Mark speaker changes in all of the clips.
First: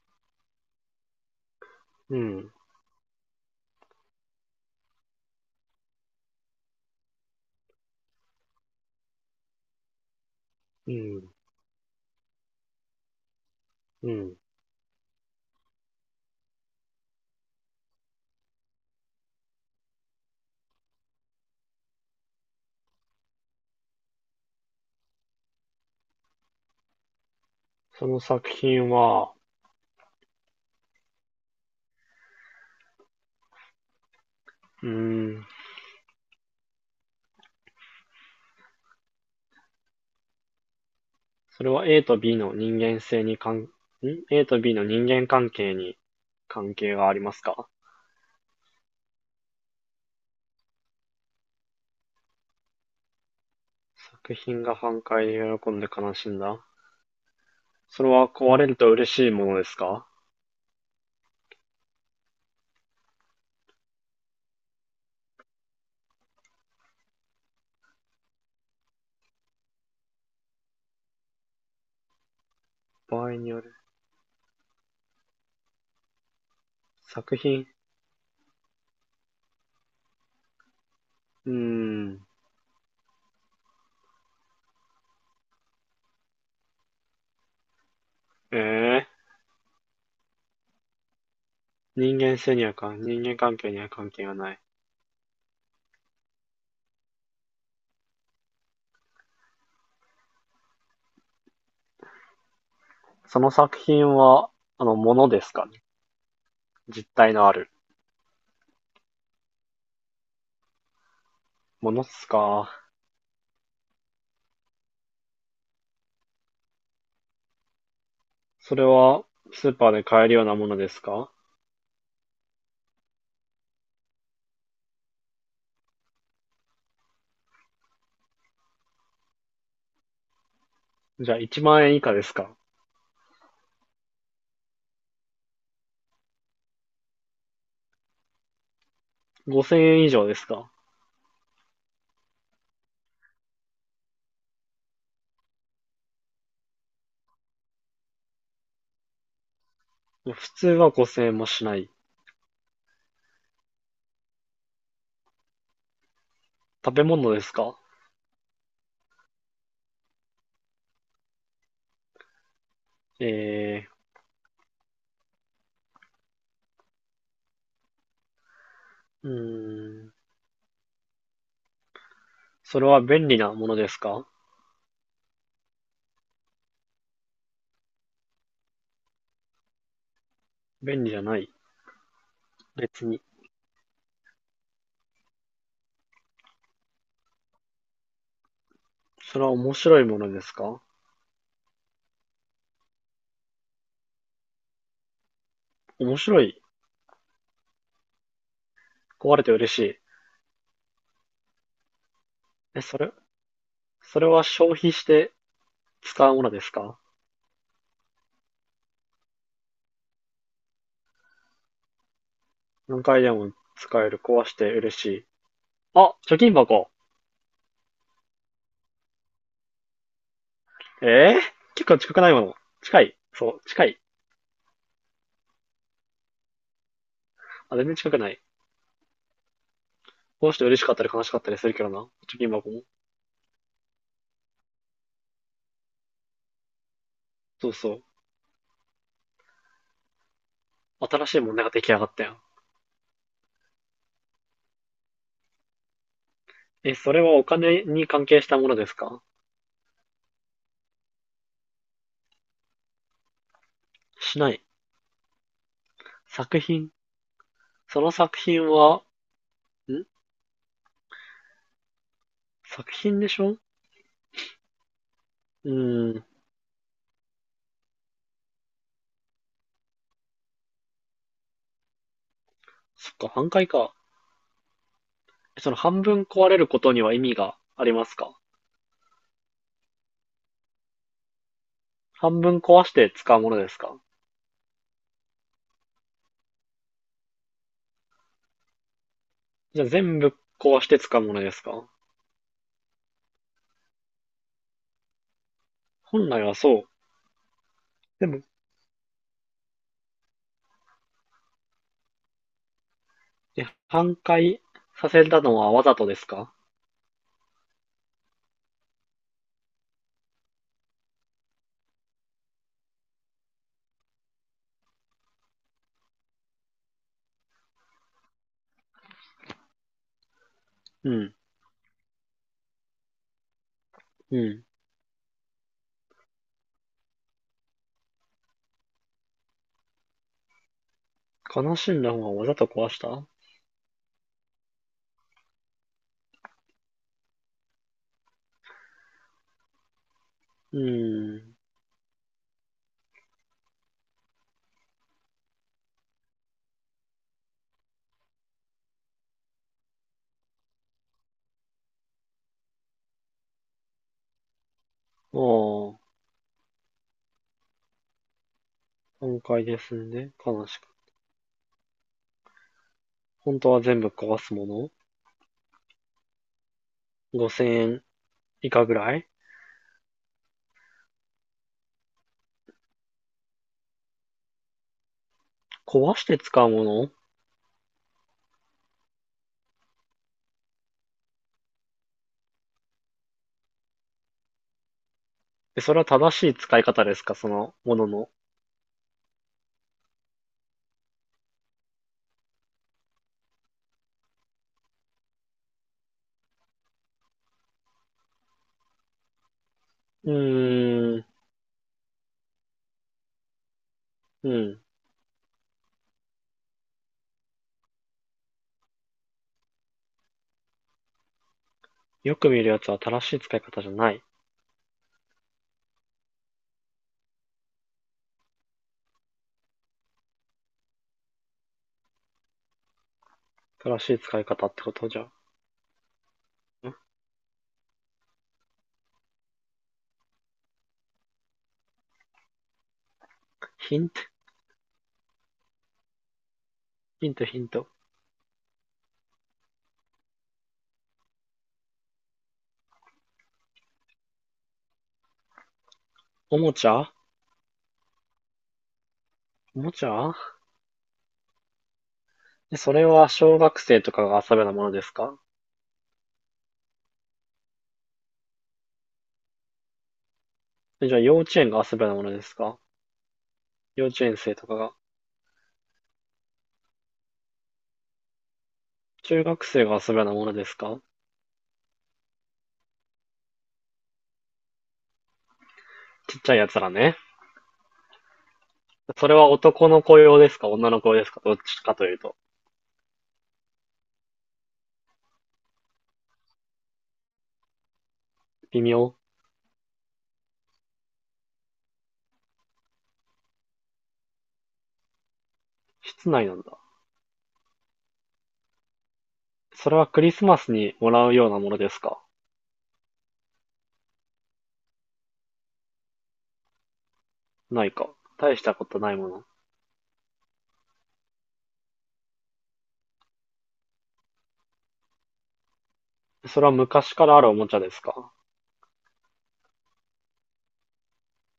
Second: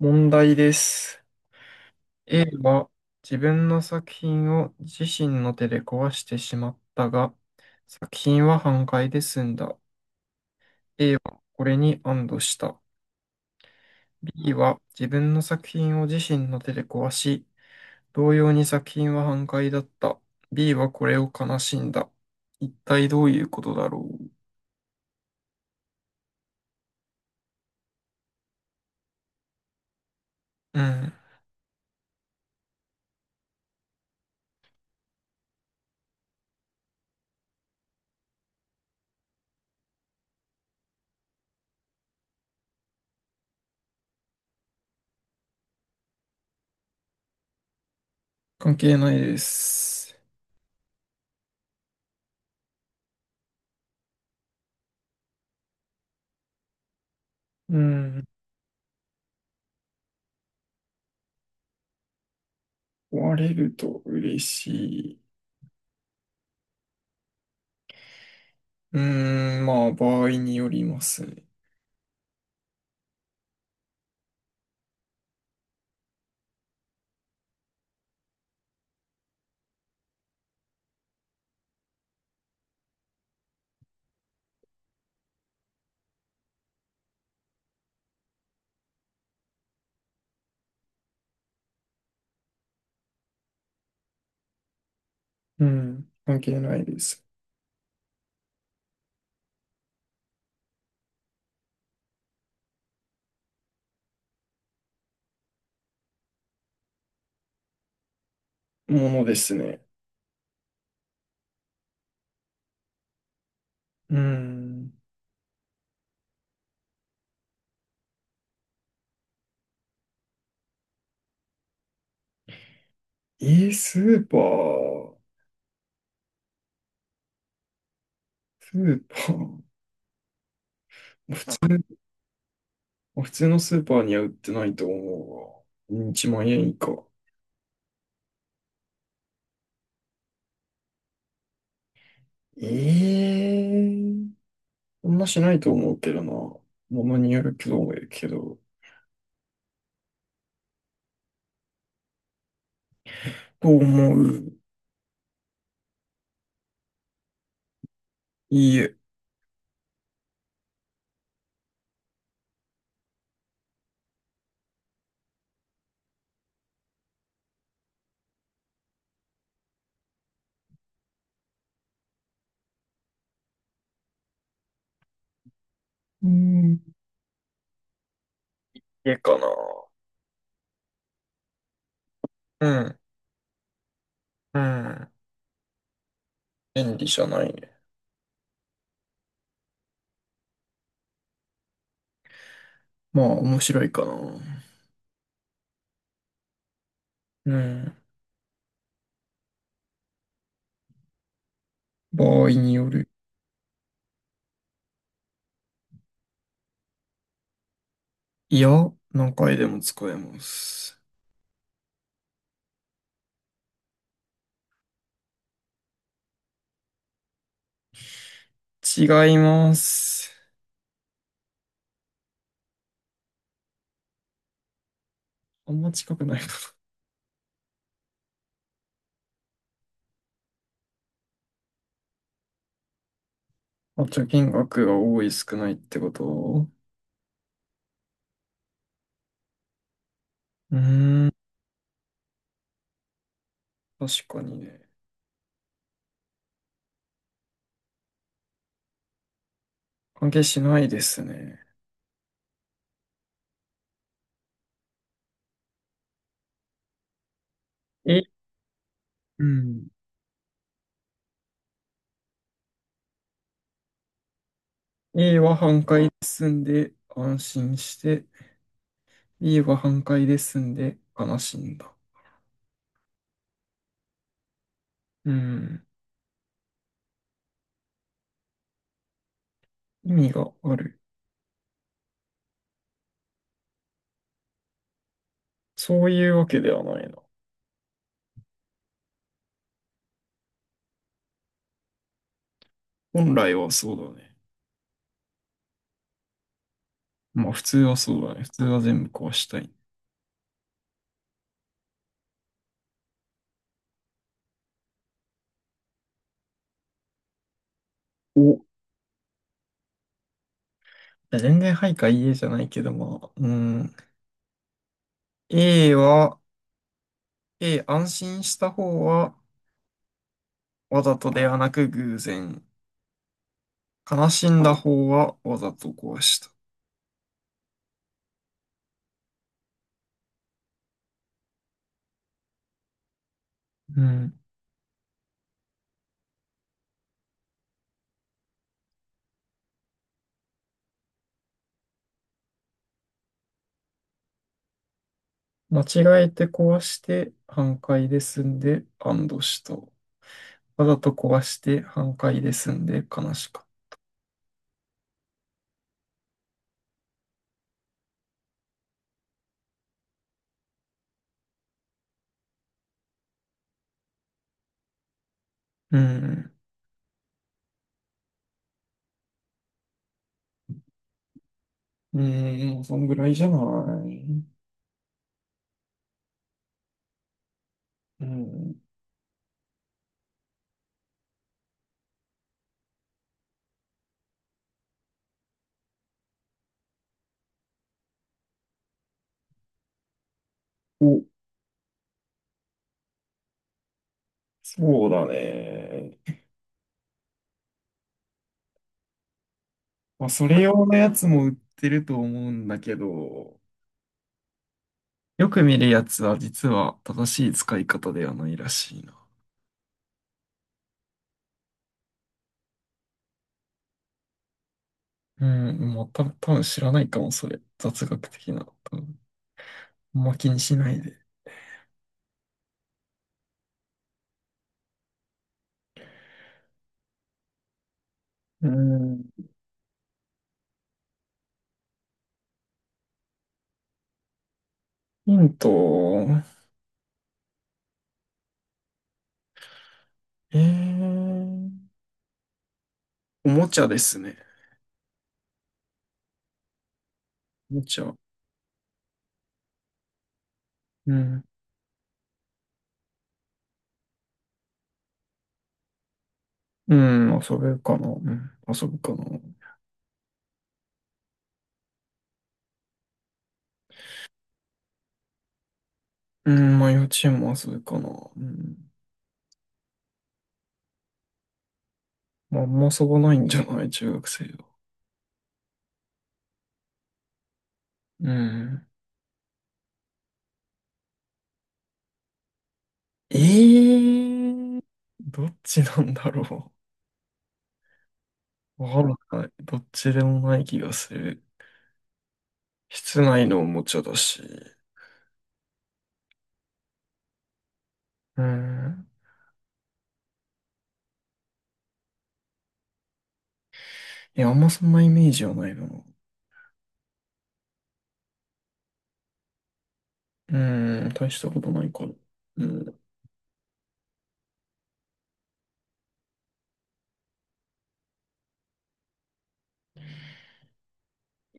Speaker 1: 問題です。
Speaker 2: う
Speaker 1: A
Speaker 2: ん、
Speaker 1: は自分の作品を自身の手で壊してしまったが、作品は半壊で済んだ。
Speaker 2: う
Speaker 1: A
Speaker 2: ん、
Speaker 1: はこれに安堵した。
Speaker 2: うん。
Speaker 1: B は自分の作品を自身の手で壊し、同様に作品は半壊だった。B はこれを悲しんだ。一体どういうことだろ
Speaker 2: その作品は、
Speaker 1: う。うん。
Speaker 2: うーん、それは A と B の人間性に関、ん ?A と B の人間関係に関係がありますか？
Speaker 1: 関係ないです。
Speaker 2: 作品が反対で喜んで悲しんだ。
Speaker 1: う
Speaker 2: それ
Speaker 1: ん。
Speaker 2: は壊れると嬉しいものですか？
Speaker 1: 壊れると嬉しい。うーん、まあ、場合によりますね。
Speaker 2: 場合による。作品、うーん、ええ人間関係には関係がない。
Speaker 1: うん、関係ないです。
Speaker 2: その作品は、ものですかね、実体のある
Speaker 1: ものですね。
Speaker 2: ものっすか？
Speaker 1: うん。
Speaker 2: それはスーパーで買えるようなものですか？
Speaker 1: スーパー、スーパー、
Speaker 2: じゃ
Speaker 1: 普
Speaker 2: あ1
Speaker 1: 通、
Speaker 2: 万円以下ですか？
Speaker 1: 普通のスーパーには売ってないと思うわ。1万円以下。
Speaker 2: 5000 円以上ですか？
Speaker 1: ええそんなしないと思うけどな。ものによるけど、思うけど。
Speaker 2: 普通は5000円もしない。
Speaker 1: と思う。
Speaker 2: 食べ物ですか？
Speaker 1: いいえ。
Speaker 2: えー、うーん。それは便利なものですか？
Speaker 1: うん。家かな。
Speaker 2: 便利じゃない。
Speaker 1: うん。
Speaker 2: 別に。
Speaker 1: うん。便利じゃないね。
Speaker 2: それは面白いものですか？
Speaker 1: まあ、面白いかな。
Speaker 2: 面白い。
Speaker 1: うん。
Speaker 2: 壊れて嬉しい。
Speaker 1: 場合に
Speaker 2: え、
Speaker 1: よ
Speaker 2: そ
Speaker 1: る。
Speaker 2: れ、それは消費して使うものですか？
Speaker 1: いや、何回でも使えます。
Speaker 2: 何回でも使える。壊して嬉しい。あ、貯金箱。
Speaker 1: 違います。
Speaker 2: えー、結構近くないもの。近い。そう、近い。
Speaker 1: あんま近くないか
Speaker 2: あ、全然近くない。この人嬉しかったり悲しかったりするけどな。貯金箱も。
Speaker 1: な。あ、貯金額が多い少ないってこと。
Speaker 2: そうそう。
Speaker 1: うー
Speaker 2: 新
Speaker 1: ん、
Speaker 2: しい問題が出来上がったよ。
Speaker 1: 確かにね。
Speaker 2: え、それはお金に関係したものですか？
Speaker 1: 関係しないですね。
Speaker 2: しない。作品。その
Speaker 1: え、
Speaker 2: 作品は、
Speaker 1: うん。
Speaker 2: ん作品でしょう。
Speaker 1: A は半壊
Speaker 2: ー
Speaker 1: で
Speaker 2: ん。
Speaker 1: 済んで安心して、B は半壊で済んで悲しんだ。
Speaker 2: そっか、半壊か。
Speaker 1: う
Speaker 2: えその
Speaker 1: ん。
Speaker 2: 半分壊れることには意味がありますか？
Speaker 1: 意味がある。
Speaker 2: 半分壊して使うものですか？
Speaker 1: そういうわけではないな。
Speaker 2: じゃあ全部壊して使うものですか？
Speaker 1: 本来はそうだね。
Speaker 2: 本来はそう。
Speaker 1: まあ普通はそう
Speaker 2: で
Speaker 1: だね。
Speaker 2: も、
Speaker 1: 普通は全部壊したい。
Speaker 2: 半壊させたのはわざとですか？
Speaker 1: お恋愛配下 EA じゃないけども、うん。A は、A、安心した方は、わ
Speaker 2: う
Speaker 1: ざと
Speaker 2: ん。
Speaker 1: ではなく偶然。悲
Speaker 2: う
Speaker 1: しん
Speaker 2: ん。
Speaker 1: だ方は、わざと壊した。
Speaker 2: 悲しんだ方はわざと壊した。
Speaker 1: うん。
Speaker 2: うーん。
Speaker 1: 間違えて壊して、反対で済んで、安堵した。わざと壊して、反対で済んで、悲しかっ
Speaker 2: ああ、半壊ですんで、悲しく。本当は全部壊すも
Speaker 1: た。うん。
Speaker 2: の、 5000 円以下ぐらい、
Speaker 1: うん、そんぐらいじゃない。
Speaker 2: 壊して使うもの。
Speaker 1: うん。
Speaker 2: え、それは正しい使い方ですか、そのものの。
Speaker 1: お、そうだね。まあ、
Speaker 2: う
Speaker 1: それ用のや
Speaker 2: ーん、
Speaker 1: つも売ってると思うんだけど、
Speaker 2: うん。
Speaker 1: よく見るやつは実は正しい使い方ではないらしいな。
Speaker 2: よく見るやつは正しい使い方じゃない。
Speaker 1: うん、もうた、多分知らないかも、それ。雑学的な。多分あんま気にしないで。
Speaker 2: 正しい使い方ってことじゃ。
Speaker 1: うん。
Speaker 2: ヒント、
Speaker 1: ヒント、
Speaker 2: ヒント、ヒント。
Speaker 1: えー、おもちゃですね。
Speaker 2: おもちゃ。
Speaker 1: おもちゃ。
Speaker 2: おもちゃ。
Speaker 1: うん。
Speaker 2: え、それは小学生とかが遊べなものですか？
Speaker 1: うん、遊べるかな。うん、遊ぶかな。
Speaker 2: えじゃあ幼稚園が遊べなものですか？幼稚園生とかが。
Speaker 1: うん、まあ幼稚園も遊ぶかな。うん。
Speaker 2: 中学生が遊べなものですか？
Speaker 1: まあ、あんま遊ばないんじゃない中学生は。
Speaker 2: ちっちゃいやつらね。
Speaker 1: うん。
Speaker 2: それは男の子用ですか女の子用ですか、どっちかというと。
Speaker 1: えー、どっちなんだろう。
Speaker 2: 微
Speaker 1: わか
Speaker 2: 妙。
Speaker 1: らない。どっちでもない気がする。室内のおもちゃだし。
Speaker 2: 室内なんだ。
Speaker 1: うん。
Speaker 2: それはクリスマスにもらうようなものですか？
Speaker 1: いや、あんまそんなイメージはないな。
Speaker 2: ないか。大したことないもの。
Speaker 1: うん、大したことないから。うん。
Speaker 2: それは昔からあるおもちゃですか？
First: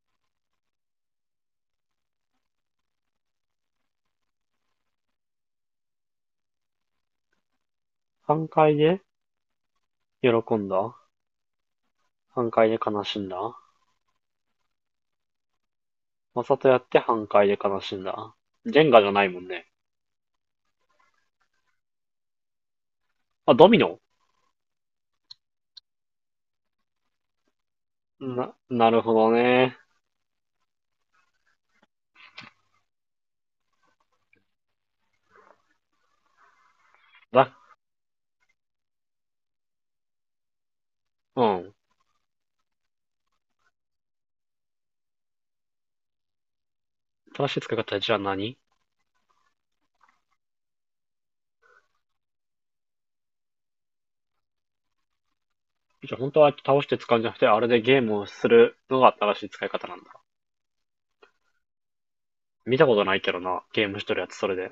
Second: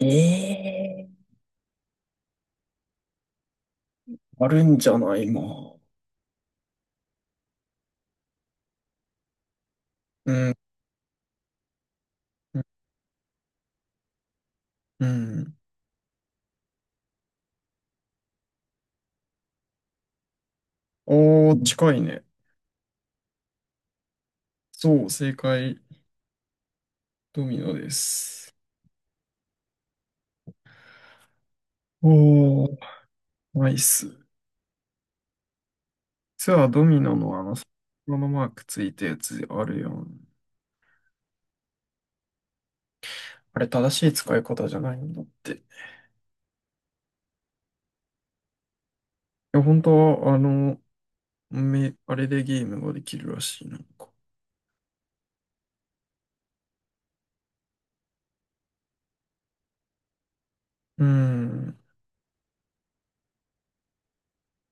Speaker 1: ええーあるんじゃないまあ。
Speaker 2: 半壊で
Speaker 1: うん。
Speaker 2: 喜んだ。半壊で悲しんだ。わ
Speaker 1: うん。
Speaker 2: ざとやって半壊で悲しんだ。ジェンガじゃないもんね。
Speaker 1: おー、近いね。
Speaker 2: あ、ドミノ。
Speaker 1: そう、正解。ドミノです。
Speaker 2: な、なるほどね。
Speaker 1: おー、ナイス。実はドミノのあ
Speaker 2: だ、
Speaker 1: の、このマークついたやつあるやん。
Speaker 2: うん。
Speaker 1: あれ、正しい使い方じゃないんだって。い
Speaker 2: 正しい使い方じゃあ何？
Speaker 1: や、本当は、あの、あれでゲームができるらしいな、んか。
Speaker 2: じゃあ本当は倒して使うんじゃなくて、あれでゲームをするのが正しい使い方なんだ。
Speaker 1: うーん。
Speaker 2: 見たことないけどな、ゲーム一人やってそれで。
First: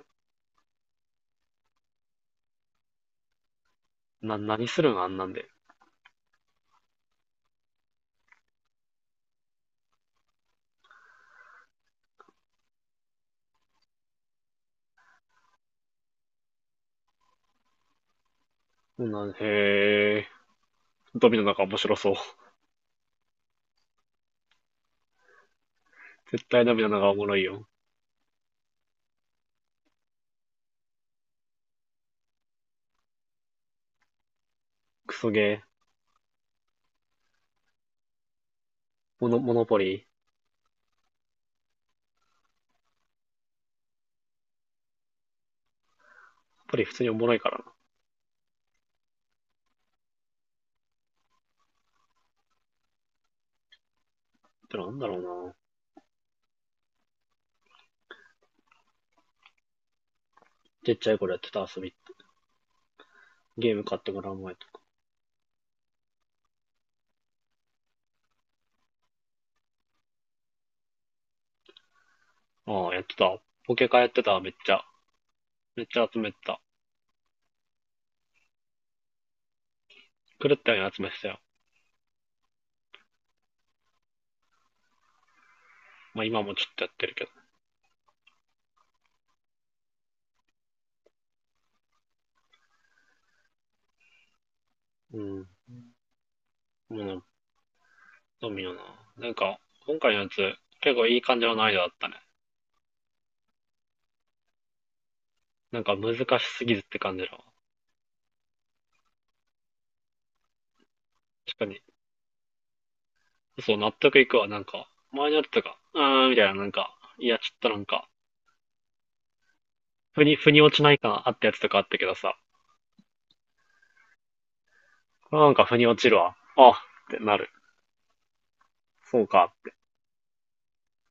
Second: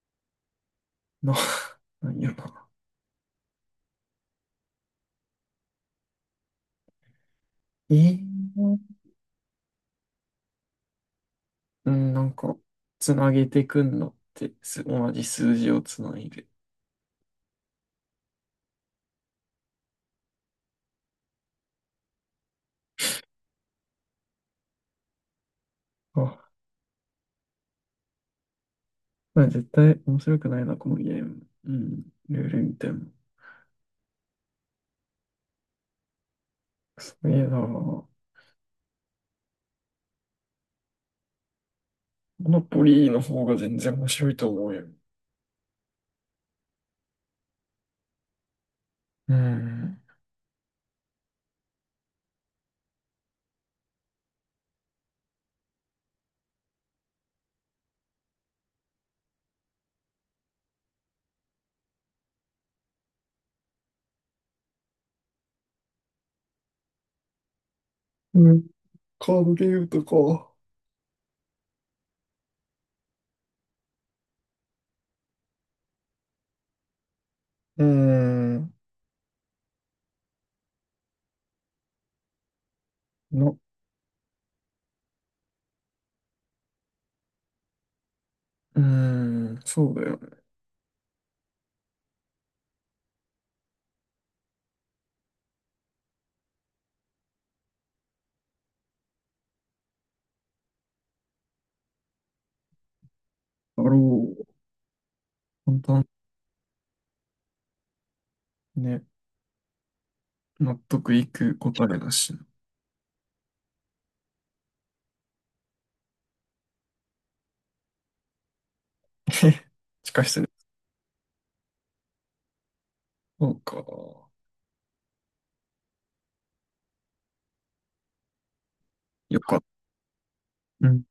Speaker 1: まあ、なんやな。
Speaker 2: 何するんあんなんで。
Speaker 1: ええうん、なんか、つなげてくんのって、同じ数字をつないで。
Speaker 2: な、へえ。ドミノなんか面白そう。
Speaker 1: あ、
Speaker 2: 絶対ドミノなんかおもろいよ。
Speaker 1: まあ、絶対面白くないな、このゲーム。うん、ルール見ても。
Speaker 2: クソゲー。
Speaker 1: すげえな。モ
Speaker 2: モノポリー。
Speaker 1: ノポリーの方が全然面白いと思うよ。
Speaker 2: ポリー普通におもろいからな。
Speaker 1: うん。
Speaker 2: ってなんだろうな。ちっちゃい頃やってた遊び。ゲーム買ってもらう前とか。
Speaker 1: うん、カードゲームとか。
Speaker 2: ああ、やってた。ポケカやってた、めっちゃ。めっちゃ集めてた。
Speaker 1: うーん。
Speaker 2: 狂ったように集めてたよ。
Speaker 1: の
Speaker 2: まあ今もちょっとやってるけど。
Speaker 1: うーん、そうだよね。
Speaker 2: うん。もうドミノな。なんか、今回のやつ、結構いい感じの難易度だったね。
Speaker 1: だろう。簡
Speaker 2: なんか
Speaker 1: 単
Speaker 2: 難しすぎずって感じだわ。
Speaker 1: ね。納得いく
Speaker 2: 確かに、
Speaker 1: 答えだしな。
Speaker 2: そう、納得いくわ。なんか、前のやつとか、あーみたいな、なんか、いや、ちょっとなんか、
Speaker 1: しかし
Speaker 2: 腑に落ちない感あったやつとかあったけどさ、
Speaker 1: そうか。
Speaker 2: これはなんか腑に落ちるわ。あってなる。そう
Speaker 1: よ
Speaker 2: か。
Speaker 1: かった。うん